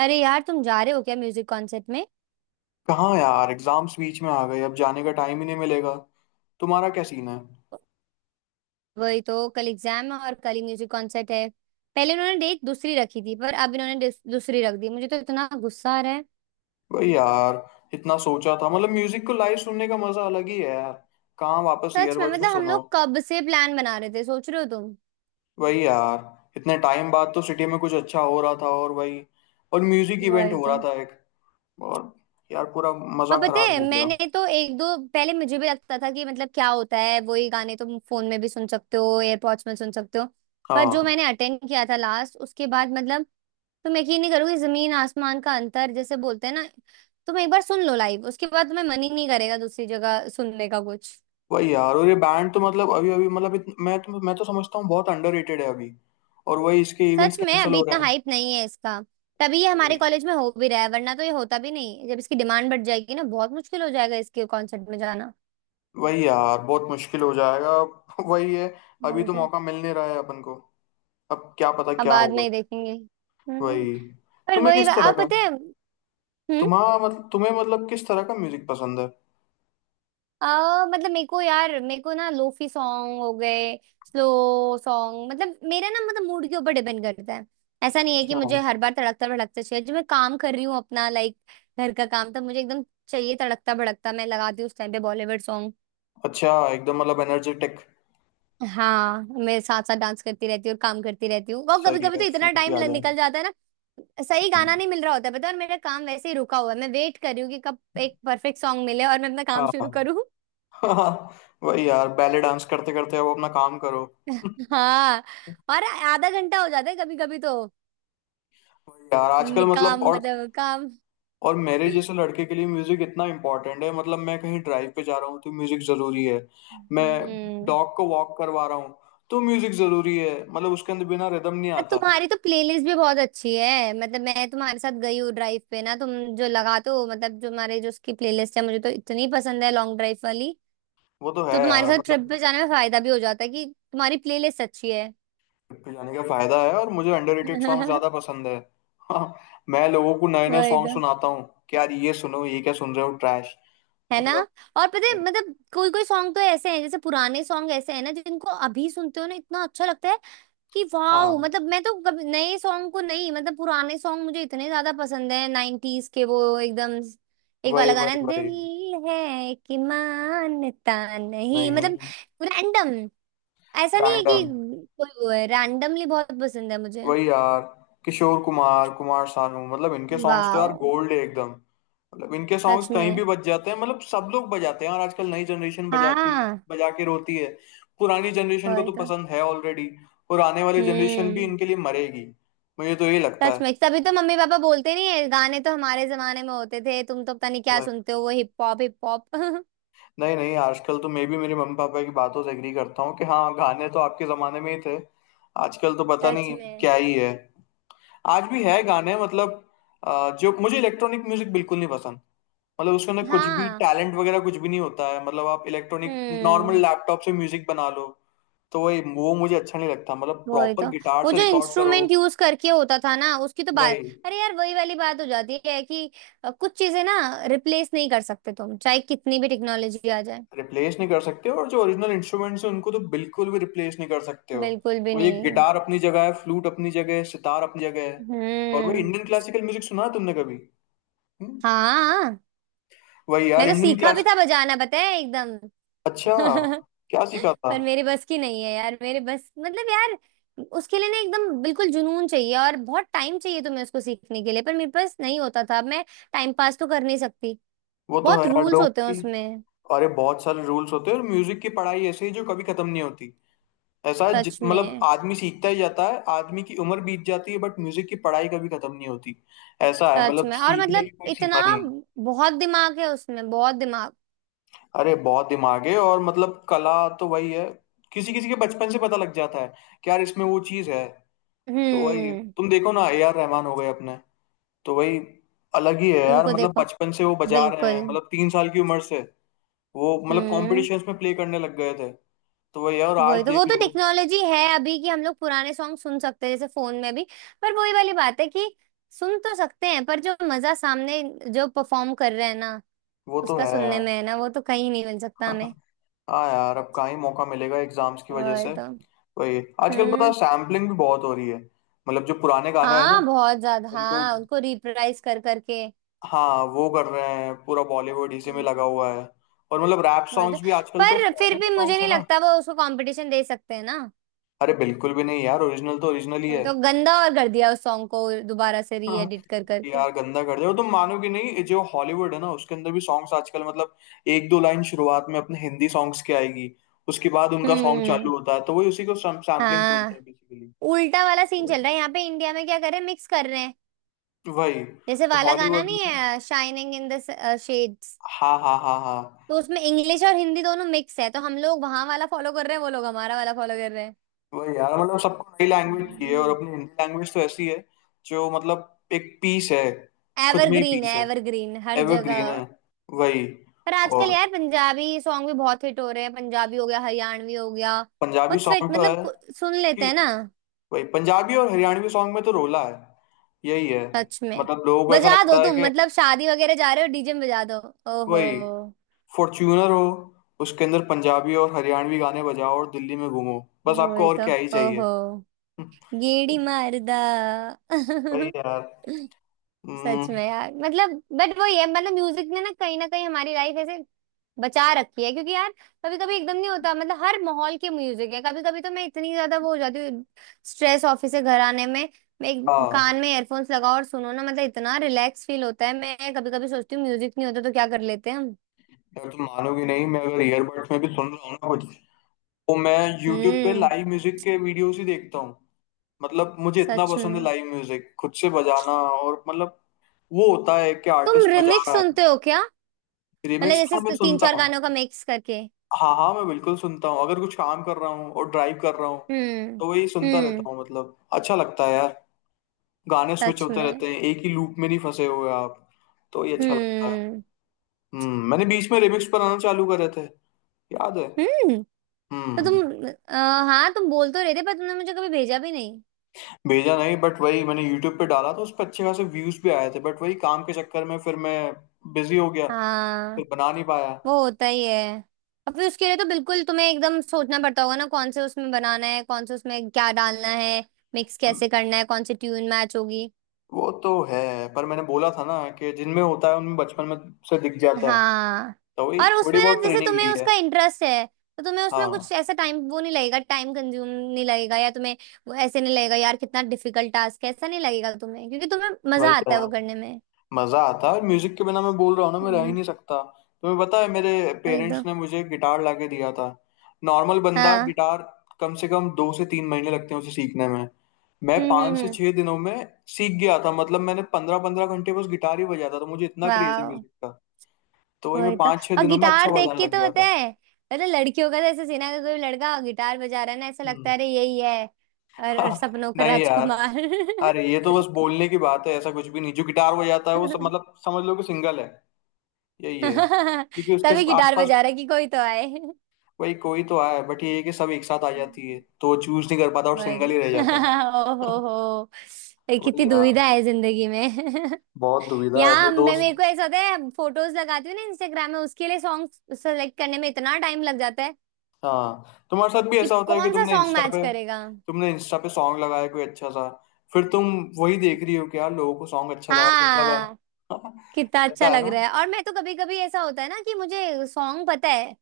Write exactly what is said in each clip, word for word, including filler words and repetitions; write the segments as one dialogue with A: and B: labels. A: अरे यार तुम जा रहे हो क्या म्यूजिक कॉन्सर्ट में?
B: कहाँ यार एग्जाम्स बीच में आ गए अब जाने का टाइम ही नहीं मिलेगा। तुम्हारा क्या सीन है।
A: वही तो। कल एग्जाम है और कल ही म्यूजिक कॉन्सर्ट है। पहले इन्होंने डेट दूसरी रखी थी पर अब इन्होंने डिस- दूसरी रख दी। मुझे तो इतना गुस्सा आ रहा है।
B: भाई यार इतना सोचा था मतलब म्यूजिक को लाइव सुनने का मजा अलग ही है यार। कहाँ वापस
A: सच में,
B: ईयरबड्स में
A: मतलब हम
B: सुनो।
A: लोग कब से प्लान बना रहे थे, सोच रहे हो तुम।
B: वही यार इतने टाइम बाद तो सिटी में कुछ अच्छा हो रहा था और वही और म्यूजिक इवेंट
A: वही
B: हो
A: तो।
B: रहा था एक और यार पूरा मजा
A: और पता
B: खराब
A: है,
B: हो गया।
A: मैंने तो एक दो पहले मुझे भी लगता था कि मतलब क्या होता है, वही गाने तुम फोन में भी सुन सकते हो, एयरपॉड्स में सुन सकते हो। पर जो
B: हाँ।
A: मैंने अटेंड किया था लास्ट, उसके बाद मतलब, तुम यकीन नहीं करोगे। जमीन आसमान का अंतर, जैसे बोलते हैं ना। तुम एक बार सुन लो लाइव, उसके बाद तुम्हें मन ही नहीं करेगा दूसरी जगह सुनने का कुछ।
B: वही यार और ये बैंड तो मतलब अभी अभी मतलब इत, मैं तो मैं तो समझता हूँ बहुत अंडररेटेड है अभी। और वही इसके इवेंट्स
A: सच में
B: कैंसिल
A: अभी
B: हो
A: इतना
B: रहे
A: हाइप नहीं है इसका। तभी ये हमारे
B: हैं।
A: कॉलेज में हो भी रहा है, वरना तो ये होता भी नहीं। जब इसकी डिमांड बढ़ जाएगी ना, बहुत मुश्किल हो जाएगा इसके कॉन्सर्ट में जाना।
B: वही यार बहुत मुश्किल हो जाएगा वही है। अभी
A: और
B: तो
A: तो।
B: मौका मिल नहीं रहा है अपन को। अब क्या पता
A: अब
B: क्या
A: बाद
B: होगा।
A: में ही देखेंगे। हम्म।
B: वही।
A: पर
B: तुम्हें
A: वही
B: किस तरह
A: अब
B: का
A: पता है। हम्म।
B: तुम्हारा मतलब तुम्हें मतलब किस तरह का म्यूजिक पसंद है।
A: आ, मतलब मेरे को यार, मेरे को ना लोफी सॉन्ग हो गए, स्लो सॉन्ग। मतलब मेरा ना, मतलब मूड के ऊपर डिपेंड करता है। ऐसा नहीं है कि
B: अच्छा।
A: मुझे हर बार तड़कता भड़कता चाहिए। जब मैं काम कर रही हूँ अपना, लाइक घर का काम, तब मुझे एकदम चाहिए तड़कता भड़कता। मैं लगाती हूँ उस टाइम पे बॉलीवुड सॉन्ग।
B: अच्छा एकदम मतलब एनर्जेटिक।
A: हाँ, मैं साथ साथ डांस करती रहती हूँ और काम करती रहती हूँ। और कभी
B: सही
A: कभी
B: है
A: तो इतना
B: फुर्ती
A: टाइम
B: आ जाए।
A: निकल जाता है ना, सही गाना
B: हम्म।
A: नहीं मिल रहा होता है पता है। और मेरा काम वैसे ही रुका हुआ है, मैं वेट कर रही हूँ कि कब एक परफेक्ट सॉन्ग मिले और मैं अपना काम शुरू
B: हाँ।
A: करूँ।
B: हाँ वही यार बैले डांस करते करते अब अपना काम करो।
A: हाँ। और आधा घंटा हो जाता है कभी कभी तो।
B: वही यार आजकल
A: नि-
B: मतलब
A: काम
B: और।
A: मतलब काम।
B: और मेरे जैसे लड़के के लिए म्यूजिक इतना इम्पोर्टेंट है मतलब मैं कहीं ड्राइव पे जा रहा हूँ तो म्यूजिक जरूरी है। मैं
A: हम्म।
B: डॉग को वॉक करवा रहा हूँ तो म्यूजिक जरूरी है मतलब उसके अंदर बिना रिदम नहीं
A: पर
B: आता।
A: तुम्हारी तो प्लेलिस्ट भी बहुत अच्छी है। मतलब मैं तुम्हारे साथ गई हूँ ड्राइव पे ना, तुम जो लगाते हो, मतलब जो हमारे, जो उसकी प्लेलिस्ट है, मुझे तो इतनी पसंद है लॉन्ग ड्राइव वाली।
B: वो तो है
A: तो तुम्हारे
B: यार
A: साथ ट्रिप
B: मतलब।
A: पे जाने में फायदा भी हो जाता है कि तुम्हारी प्लेलिस्ट अच्छी है।
B: ट्रिप पे जाने का फायदा है और मुझे अंडररेटेड सॉन्ग ज्यादा पसंद है हाँ। मैं लोगों को नए नए
A: वही
B: सॉन्ग
A: तो।
B: सुनाता हूँ कि यार ये सुनो ये क्या सुन रहे हो ट्रैश।
A: है ना।
B: मतलब।
A: और पता है मतलब, कोई कोई सॉन्ग तो ऐसे हैं, जैसे पुराने सॉन्ग ऐसे हैं ना, जिनको अभी सुनते हो ना इतना अच्छा लगता है कि
B: हाँ
A: वाह। मतलब मैं तो कभी नए सॉन्ग को नहीं, मतलब पुराने सॉन्ग मुझे इतने ज्यादा पसंद है, नाइनटीज के वो एकदम एक
B: वही
A: वाला गाना
B: वही
A: है,
B: वही।
A: दिल है कि मानता नहीं, मतलब
B: नहीं।
A: रैंडम। ऐसा नहीं है कि
B: रैंडम।
A: कोई वो है, रैंडमली बहुत पसंद है मुझे।
B: वही यार किशोर कुमार कुमार सानू मतलब इनके सॉन्ग्स तो यार
A: वाह।
B: गोल्ड है एकदम मतलब इनके सॉन्ग्स
A: सच
B: कहीं
A: में।
B: भी बज जाते हैं मतलब सब लोग बजाते हैं और आजकल नई जनरेशन बजाती है
A: हाँ।
B: बजा के रोती है। पुरानी जनरेशन को
A: वही
B: तो
A: तो।
B: पसंद है ऑलरेडी। और आने वाली जनरेशन भी
A: हम्म।
B: इनके लिए मरेगी। मुझे तो ये लगता
A: सच में,
B: है।
A: सभी तो मम्मी पापा बोलते नहीं है, गाने तो हमारे जमाने में होते थे। तुम तो पता नहीं क्या
B: वही।
A: सुनते हो, वो हिप हॉप हिप हॉप।
B: नहीं नहीं आजकल तो मैं भी मेरे मम्मी पापा की बातों से एग्री करता हूँ कि हाँ गाने तो आपके जमाने में ही थे। आजकल तो पता
A: सच
B: नहीं
A: में।
B: क्या ही है। आज भी है गाने मतलब। अ, जो मुझे इलेक्ट्रॉनिक म्यूजिक बिल्कुल नहीं पसंद। मतलब उसके अंदर कुछ भी
A: हाँ।
B: टैलेंट वगैरह कुछ भी नहीं होता है मतलब आप इलेक्ट्रॉनिक नॉर्मल
A: हम्म।
B: लैपटॉप से म्यूजिक बना लो। तो वही वो मुझे अच्छा नहीं लगता मतलब
A: वही
B: प्रॉपर
A: तो।
B: गिटार
A: वो
B: से
A: जो
B: रिकॉर्ड करो।
A: इंस्ट्रूमेंट यूज करके होता था ना, उसकी तो बात।
B: भाई।
A: अरे यार वही वाली बात हो जाती है कि अ, कुछ चीजें ना रिप्लेस नहीं कर सकते, तुम चाहे कितनी भी टेक्नोलॉजी आ जाए।
B: रिप्लेस नहीं कर सकते और जो ओरिजिनल इंस्ट्रूमेंट्स हैं उनको तो बिल्कुल भी रिप्लेस नहीं कर सकते हो।
A: बिल्कुल भी
B: वो ये
A: नहीं।
B: गिटार अपनी जगह है फ्लूट अपनी जगह है सितार अपनी जगह है। और वही
A: हम्म।
B: इंडियन क्लासिकल म्यूजिक सुना है तुमने कभी। हम्म?
A: हाँ।
B: वही
A: मैं
B: यार
A: तो
B: इंडियन
A: सीखा भी
B: क्लास।
A: था बजाना, पता है एकदम।
B: अच्छा। क्या सीखा था।
A: पर मेरे बस की नहीं है यार। मेरे बस, मतलब यार उसके लिए ना एकदम बिल्कुल जुनून चाहिए और बहुत टाइम चाहिए तुम्हें उसको सीखने के लिए। पर मेरे पास नहीं होता था। मैं टाइम पास तो कर नहीं सकती।
B: वो तो है
A: बहुत
B: यार
A: रूल्स
B: लोग
A: होते हैं
B: की।
A: उसमें।
B: अरे बहुत सारे रूल्स होते हैं और म्यूजिक की पढ़ाई ऐसे ही जो कभी खत्म नहीं होती। ऐसा जित
A: सच
B: मतलब
A: में।
B: आदमी सीखता ही जाता है आदमी की उम्र बीत जाती है बट म्यूजिक की पढ़ाई कभी खत्म नहीं होती। ऐसा है
A: सच
B: मतलब
A: में। और
B: सीखने
A: मतलब
B: की कोई
A: इतना,
B: सीमा नहीं है।
A: बहुत दिमाग है उसमें, बहुत दिमाग।
B: अरे बहुत दिमाग है और मतलब कला तो वही है। किसी किसी के बचपन से पता लग जाता है कि यार इसमें वो चीज है। तो वही
A: हम्म।
B: तुम देखो ना ए आर रहमान हो गए अपने। तो वही। अलग ही है यार
A: उनको
B: मतलब
A: देखो।
B: बचपन से वो बजा रहे हैं
A: बिल्कुल।
B: मतलब तीन साल की उम्र से। वो मतलब
A: हम्म।
B: कॉम्पिटिशन्स में प्ले करने लग गए थे। तो वही है, और आज
A: वही तो। वो
B: देख
A: तो
B: लो।
A: टेक्नोलॉजी है अभी कि हम लोग पुराने सॉन्ग सुन सकते हैं जैसे फोन में भी। पर वही वाली बात है कि सुन तो सकते हैं, पर जो मजा सामने जो परफॉर्म कर रहे हैं ना
B: वो तो
A: उसका
B: है
A: सुनने
B: यार।
A: में है ना, वो तो कहीं नहीं मिल सकता हमें।
B: हाँ यार अब कहाँ ही मौका मिलेगा एग्जाम्स की वजह
A: और
B: से।
A: तो।
B: वही। आजकल पता है
A: हम्म।
B: सैम्पलिंग भी बहुत हो रही है। मतलब जो पुराने गाने हैं ना
A: हाँ, बहुत ज्यादा।
B: उनको।
A: हाँ, उनको रिप्राइज कर करके।
B: हाँ वो कर रहे हैं पूरा बॉलीवुड इसी में
A: हम्म।
B: लगा हुआ है। और मतलब रैप
A: वही तो।
B: सॉन्ग्स भी आजकल तो
A: पर फिर
B: फॉरेन के
A: भी मुझे
B: सॉन्ग्स है
A: नहीं
B: ना।
A: लगता वो उसको कंपटीशन दे सकते हैं ना।
B: अरे बिल्कुल भी नहीं यार ओरिजिनल तो ओरिजिनल ही
A: वही
B: है
A: तो, गंदा और कर दिया उस सॉन्ग को, दोबारा से
B: हाँ।
A: रीएडिट कर करके।
B: यार गंदा कर दिया और तुम मानोगे नहीं जो हॉलीवुड है ना उसके अंदर भी सॉन्ग्स आजकल मतलब एक दो लाइन शुरुआत में अपने हिंदी सॉन्ग्स की आएगी। उसके बाद उनका सॉन्ग
A: हम्म।
B: चालू होता है तो वही उसी को सैम्पलिंग बोलते
A: हाँ।
B: हैं बेसिकली।
A: उल्टा वाला सीन चल रहा है, यहाँ पे इंडिया में क्या कर रहे हैं, मिक्स कर रहे हैं।
B: वही
A: जैसे
B: और
A: वाला गाना
B: हॉलीवुड
A: नहीं
B: में।
A: है, शाइनिंग इन द शेड्स।
B: हाँ हाँ हाँ हाँ।
A: तो उसमें इंग्लिश और हिंदी दोनों मिक्स है। तो हम लोग वहां वाला फॉलो कर रहे हैं, वो लोग हमारा वाला फॉलो कर रहे हैं।
B: वही यार मतलब सबको नई लैंग्वेज चाहिए और
A: हम्म।
B: अपनी हिंदी लैंग्वेज तो ऐसी है जो मतलब एक पीस है। खुद में ही
A: एवरग्रीन है।
B: पीस है।
A: एवरग्रीन हर जगह।
B: एवरग्रीन है। वही
A: पर आजकल
B: और
A: यार पंजाबी सॉन्ग भी बहुत हिट हो रहे हैं। पंजाबी हो गया, हरियाणवी हो गया,
B: पंजाबी
A: बहुत फिट।
B: सॉन्ग तो है
A: मतलब कु- सुन लेते
B: कि
A: हैं ना।
B: वही पंजाबी और हरियाणवी सॉन्ग में तो रोला है। यही है
A: सच में।
B: मतलब लोगों को ऐसा
A: बजा दो
B: लगता है
A: तुम,
B: कि
A: मतलब शादी वगैरह जा रहे हो, डीजे में बजा दो। ओहो।
B: वही। फॉर्च्यूनर हो उसके अंदर पंजाबी और हरियाणवी गाने बजाओ और दिल्ली में घूमो। बस आपको
A: वही
B: और
A: तो।
B: क्या ही चाहिए।
A: ओहो। गेड़ी मारदा।
B: वही यार।
A: सच
B: हम्म।
A: में यार, मतलब बट वो ये, मतलब म्यूजिक ने ना कहीं ना कहीं हमारी लाइफ ऐसे बचा रखी है। क्योंकि यार कभी कभी एकदम नहीं होता, मतलब हर माहौल के म्यूजिक है। कभी कभी तो मैं इतनी ज्यादा वो हो जाती हूँ, स्ट्रेस, ऑफिस से घर आने में। मैं एक-
B: हाँ
A: कान में एयरफोन्स लगाओ और सुनो ना, मतलब इतना रिलैक्स फील होता है। मैं कभी कभी सोचती हूँ म्यूजिक नहीं होता तो क्या कर लेते हैं हम।
B: यार तुम मानोगे नहीं मैं अगर ईयरबड्स में भी सुन रहा हूँ ना कुछ तो मैं यूट्यूब पे
A: हम्म।
B: लाइव म्यूजिक के वीडियोस ही देखता हूँ। मतलब मुझे इतना
A: सच
B: पसंद है
A: में।
B: लाइव म्यूजिक खुद से बजाना और मतलब। वो होता है कि
A: तुम
B: आर्टिस्ट बजा
A: रिमिक्स
B: रहा है।
A: सुनते हो क्या?
B: रिमिक्स
A: मतलब
B: हाँ मैं
A: जैसे तीन
B: सुनता
A: चार
B: हूँ।
A: गानों का मिक्स करके।
B: हाँ हाँ मैं बिल्कुल सुनता हूँ अगर कुछ काम कर रहा हूँ और ड्राइव कर रहा हूँ।
A: हम्म।
B: तो वही सुनता
A: हम्म।
B: रहता हूँ मतलब अच्छा लगता है यार। गाने स्विच
A: सच
B: होते
A: में।
B: रहते हैं एक ही लूप में नहीं फंसे हुए आप। तो ये अच्छा लगता है।
A: हम्म।
B: हम्म मैंने बीच में रिमिक्स पर आना चालू करे थे। याद है।
A: हम्म। तो
B: हम्म।
A: तुम अ, हाँ, तुम बोल तो रहे थे, पर तुमने मुझे कभी भेजा भी नहीं।
B: भेजा नहीं बट वही मैंने यूट्यूब पे डाला तो उस पर अच्छे खासे व्यूज भी आए थे बट वही काम के चक्कर में फिर मैं बिजी हो गया। फिर
A: हाँ।
B: बना नहीं पाया।
A: वो होता ही है। अब फिर उसके लिए तो बिल्कुल तुम्हें एकदम सोचना पड़ता होगा ना, कौन से उसमें बनाना है, कौन से उसमें क्या डालना है, मिक्स कैसे करना है, कौन सी ट्यून मैच होगी।
B: वो तो है पर मैंने बोला था ना कि जिनमें होता है उनमें बचपन में से दिख जाता है।
A: हाँ।
B: तो वही
A: और
B: थोड़ी
A: उसमें ना,
B: बहुत
A: जैसे
B: ट्रेनिंग
A: तुम्हें
B: ली है।
A: उसका इंटरेस्ट है तो तुम्हें उसमें
B: हाँ
A: कुछ ऐसा टाइम वो नहीं लगेगा, टाइम कंज्यूम नहीं लगेगा, या तुम्हें वो ऐसे नहीं लगेगा यार कितना डिफिकल्ट टास्क है, ऐसा नहीं लगेगा तुम्हें, क्योंकि तुम्हें मजा
B: वही
A: आता है
B: यार
A: वो करने में।
B: मजा आता है और म्यूजिक के बिना मैं बोल रहा हूँ ना मैं रह ही
A: हम्म।
B: नहीं सकता। तुम्हें पता है मेरे
A: वही
B: पेरेंट्स
A: तो।
B: ने मुझे गिटार लाके दिया था। नॉर्मल बंदा
A: हाँ।
B: गिटार कम से कम दो से तीन महीने लगते हैं उसे सीखने में। मैं
A: हम्म। हम्म।
B: पाँच से
A: हम्म।
B: छह दिनों में सीख गया था मतलब मैंने पंद्रह पंद्रह घंटे बस गिटार ही बजाता था तो मुझे इतना क्रेज है
A: वाह।
B: म्यूजिक का। तो वही मैं
A: वही तो।
B: पाँच छह
A: और
B: दिनों में अच्छा
A: गिटार देख
B: बजाने
A: के
B: लग
A: तो
B: गया
A: होता
B: था।
A: है, मतलब लड़कियों का तो ऐसे सीना का, कोई लड़का गिटार बजा रहा है ना, ऐसा लगता
B: हम्म।
A: है अरे यही है, और सपनों का
B: नहीं यार
A: राजकुमार।
B: अरे ये तो बस बोलने की बात है ऐसा कुछ भी नहीं जो गिटार बजाता है वो सब मतलब समझ लो कि सिंगल है यही है क्योंकि
A: तभी
B: उसके
A: गिटार
B: आसपास।
A: बजा रहा है कि कोई तो आए।
B: वही कोई तो है बट ये है कि सब एक साथ आ जाती है तो चूज नहीं कर पाता और सिंगल ही
A: बस।
B: रह जाता है।
A: ओ हो हो। ये कितनी
B: वही
A: दुविधा
B: यार
A: है जिंदगी में।
B: बहुत दुविधा है
A: यहाँ
B: मेरे
A: मैं, मेरे
B: दोस्त।
A: को ऐसा होता है, फोटोज लगाती हूँ ना इंस्टाग्राम में, उसके लिए सॉन्ग सेलेक्ट करने में इतना टाइम लग जाता है
B: हाँ तुम्हारे साथ भी
A: कि
B: ऐसा होता है कि
A: कौन सा
B: तुमने
A: सॉन्ग
B: इंस्टा
A: मैच
B: पे
A: करेगा।
B: तुमने इंस्टा पे सॉन्ग लगाया कोई अच्छा सा। फिर तुम वही देख रही हो कि यार लोगों को सॉन्ग अच्छा लगा कि नहीं लगा
A: हाँ। कितना अच्छा
B: रहता है
A: लग
B: ना।
A: रहा है। और मैं तो कभी कभी ऐसा होता है ना कि मुझे सॉन्ग पता है,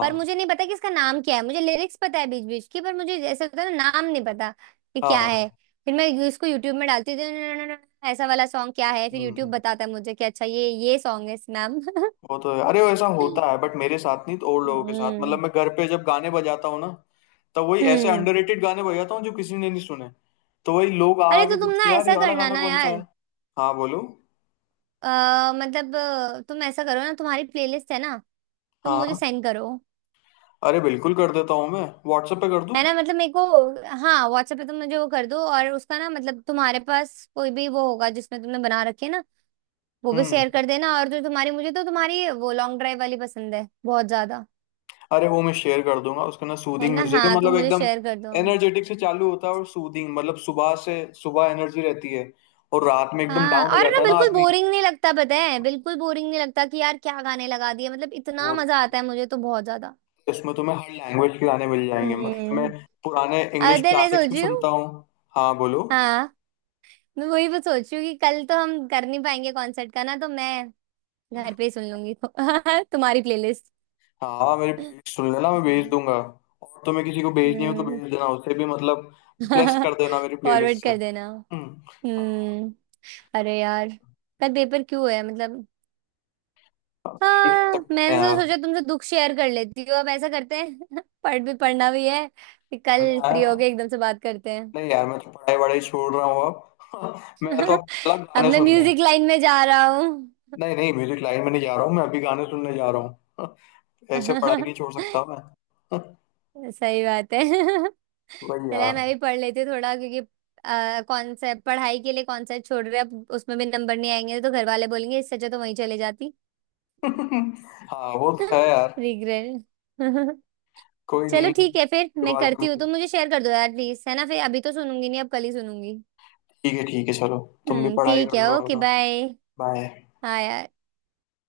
A: पर मुझे नहीं पता कि इसका नाम क्या है। मुझे लिरिक्स पता है बीच बीच की, पर मुझे ऐसा होता है ना, नाम नहीं पता कि क्या
B: हाँ।
A: है। फिर मैं यू- इसको यूट्यूब में डालती हूँ, "न- न- न- न- ऐसा वाला सॉन्ग क्या है।" फिर यूट्यूब
B: हम्म।
A: बताता है मुझे कि अच्छा, ये ये सॉन्ग है इस नाम।
B: वो तो है अरे वो ऐसा होता है बट मेरे साथ नहीं तो और लोगों के साथ मतलब
A: हम्म।
B: मैं घर पे जब गाने बजाता हूँ ना। तब वही ऐसे
A: हम्म।
B: अंडररेटेड गाने बजाता हूँ जो किसी ने नहीं सुने। तो वही लोग
A: अरे तो
B: आके
A: तुम
B: पूछते
A: ना
B: हैं, यार
A: ऐसा
B: ये वाला
A: करना
B: गाना
A: ना
B: कौन सा
A: यार।
B: है। हाँ बोलो।
A: अ, मतलब अ, तुम ऐसा करो ना, तुम्हारी प्लेलिस्ट है ना, तुम मुझे
B: हाँ।
A: सेंड करो।
B: अरे बिल्कुल कर देता हूँ मैं व्हाट्सएप पे कर
A: है
B: दूँ।
A: ना, मतलब मेरे को। हाँ, व्हाट्सएप पे तुम मुझे वो कर दो, और उसका ना, मतलब तुम्हारे पास कोई भी वो होगा जिसमें तुमने बना रखे ना, वो भी
B: हम्म।
A: शेयर कर देना। और जो तुम्हारी, मुझे तो तुम्हारी वो लॉन्ग ड्राइव वाली पसंद है बहुत ज्यादा।
B: अरे वो मैं शेयर कर दूंगा उसका ना
A: है
B: सूदिंग
A: ना।
B: म्यूजिक है
A: हाँ, तुम
B: मतलब
A: मुझे
B: एकदम।
A: शेयर कर दो।
B: एनर्जेटिक से चालू होता है और सूदिंग मतलब सुबह से सुबह एनर्जी रहती है। और रात में एकदम
A: हाँ,
B: डाउन हो
A: और ना
B: जाता है ना
A: बिल्कुल
B: आदमी।
A: बोरिंग नहीं लगता पता है, बिल्कुल बोरिंग नहीं लगता कि यार क्या गाने लगा दिए। मतलब इतना
B: वो
A: मजा आता है मुझे तो, बहुत ज्यादा।
B: इसमें तुम्हें हर लैंग्वेज के गाने मिल जाएंगे मतलब मैं
A: हम्म।
B: पुराने इंग्लिश
A: अरे मैं
B: क्लासिक्स
A: सोच
B: भी
A: रही हूँ।
B: सुनता हूँ। हाँ बोलो।
A: हाँ। मैं वही बस सोच रही हूँ कि कल तो हम कर नहीं पाएंगे कॉन्सर्ट का ना, तो मैं घर पे ही सुन लूंगी तुम्हारी प्लेलिस्ट।
B: हाँ। मेरी
A: हम्म।
B: प्लेलिस्ट सुन लेना मैं भेज दूंगा। और तुम्हें किसी को भेजनी हो तो भेज देना उसे भी मतलब। ब्लेस कर देना मेरी
A: फॉरवर्ड
B: प्लेलिस्ट से।
A: कर देना।
B: हम्म। हाँ।
A: हम्म। अरे यार, कल पेपर क्यों है मतलब।
B: ट्राई कर
A: हाँ,
B: सकते
A: मैंने
B: हैं
A: तो
B: यार।
A: सोचा तुमसे दुख शेयर कर लेती हूँ। अब ऐसा करते हैं पढ़ भी, पढ़ना भी है, कि कल
B: पढ़ना
A: फ्री
B: है।
A: होके एकदम से बात करते हैं।
B: नहीं यार मैं तो पढ़ाई वढ़ाई छोड़ रहा हूँ अब मैं तो अब अलग
A: अब
B: गाने
A: मैं
B: सुनने हैं।
A: म्यूजिक लाइन में जा रहा हूँ।
B: नहीं नहीं म्यूजिक लाइन में नहीं जा रहा हूँ मैं अभी गाने सुनने जा रहा हूँ। ऐसे पढ़ाई नहीं छोड़ सकता मैं।
A: सही बात है।
B: वही
A: चला,
B: यार।
A: मैं भी पढ़ लेती हूँ थोड़ा, क्योंकि कॉन्सेप्ट, पढ़ाई के लिए कॉन्सेप्ट छोड़ रहे हैं, अब उसमें भी नंबर नहीं आएंगे तो घर वाले बोलेंगे इससे अच्छा तो वहीं चले जाती।
B: हाँ वो तो है यार।
A: रिग्रेट।
B: कोई
A: चलो
B: नहीं
A: ठीक है, फिर
B: अगली
A: मैं
B: बार
A: करती हूँ।
B: कभी।
A: तुम मुझे शेयर कर दो यार प्लीज, है ना। फिर अभी तो सुनूंगी नहीं, अब कल ही सुनूंगी।
B: ठीक है ठीक है चलो। तुम भी
A: हम्म,
B: पढ़ाई
A: ठीक
B: कर
A: है।
B: लो
A: ओके,
B: अपना।
A: बाय।
B: बाय।
A: हाँ यार।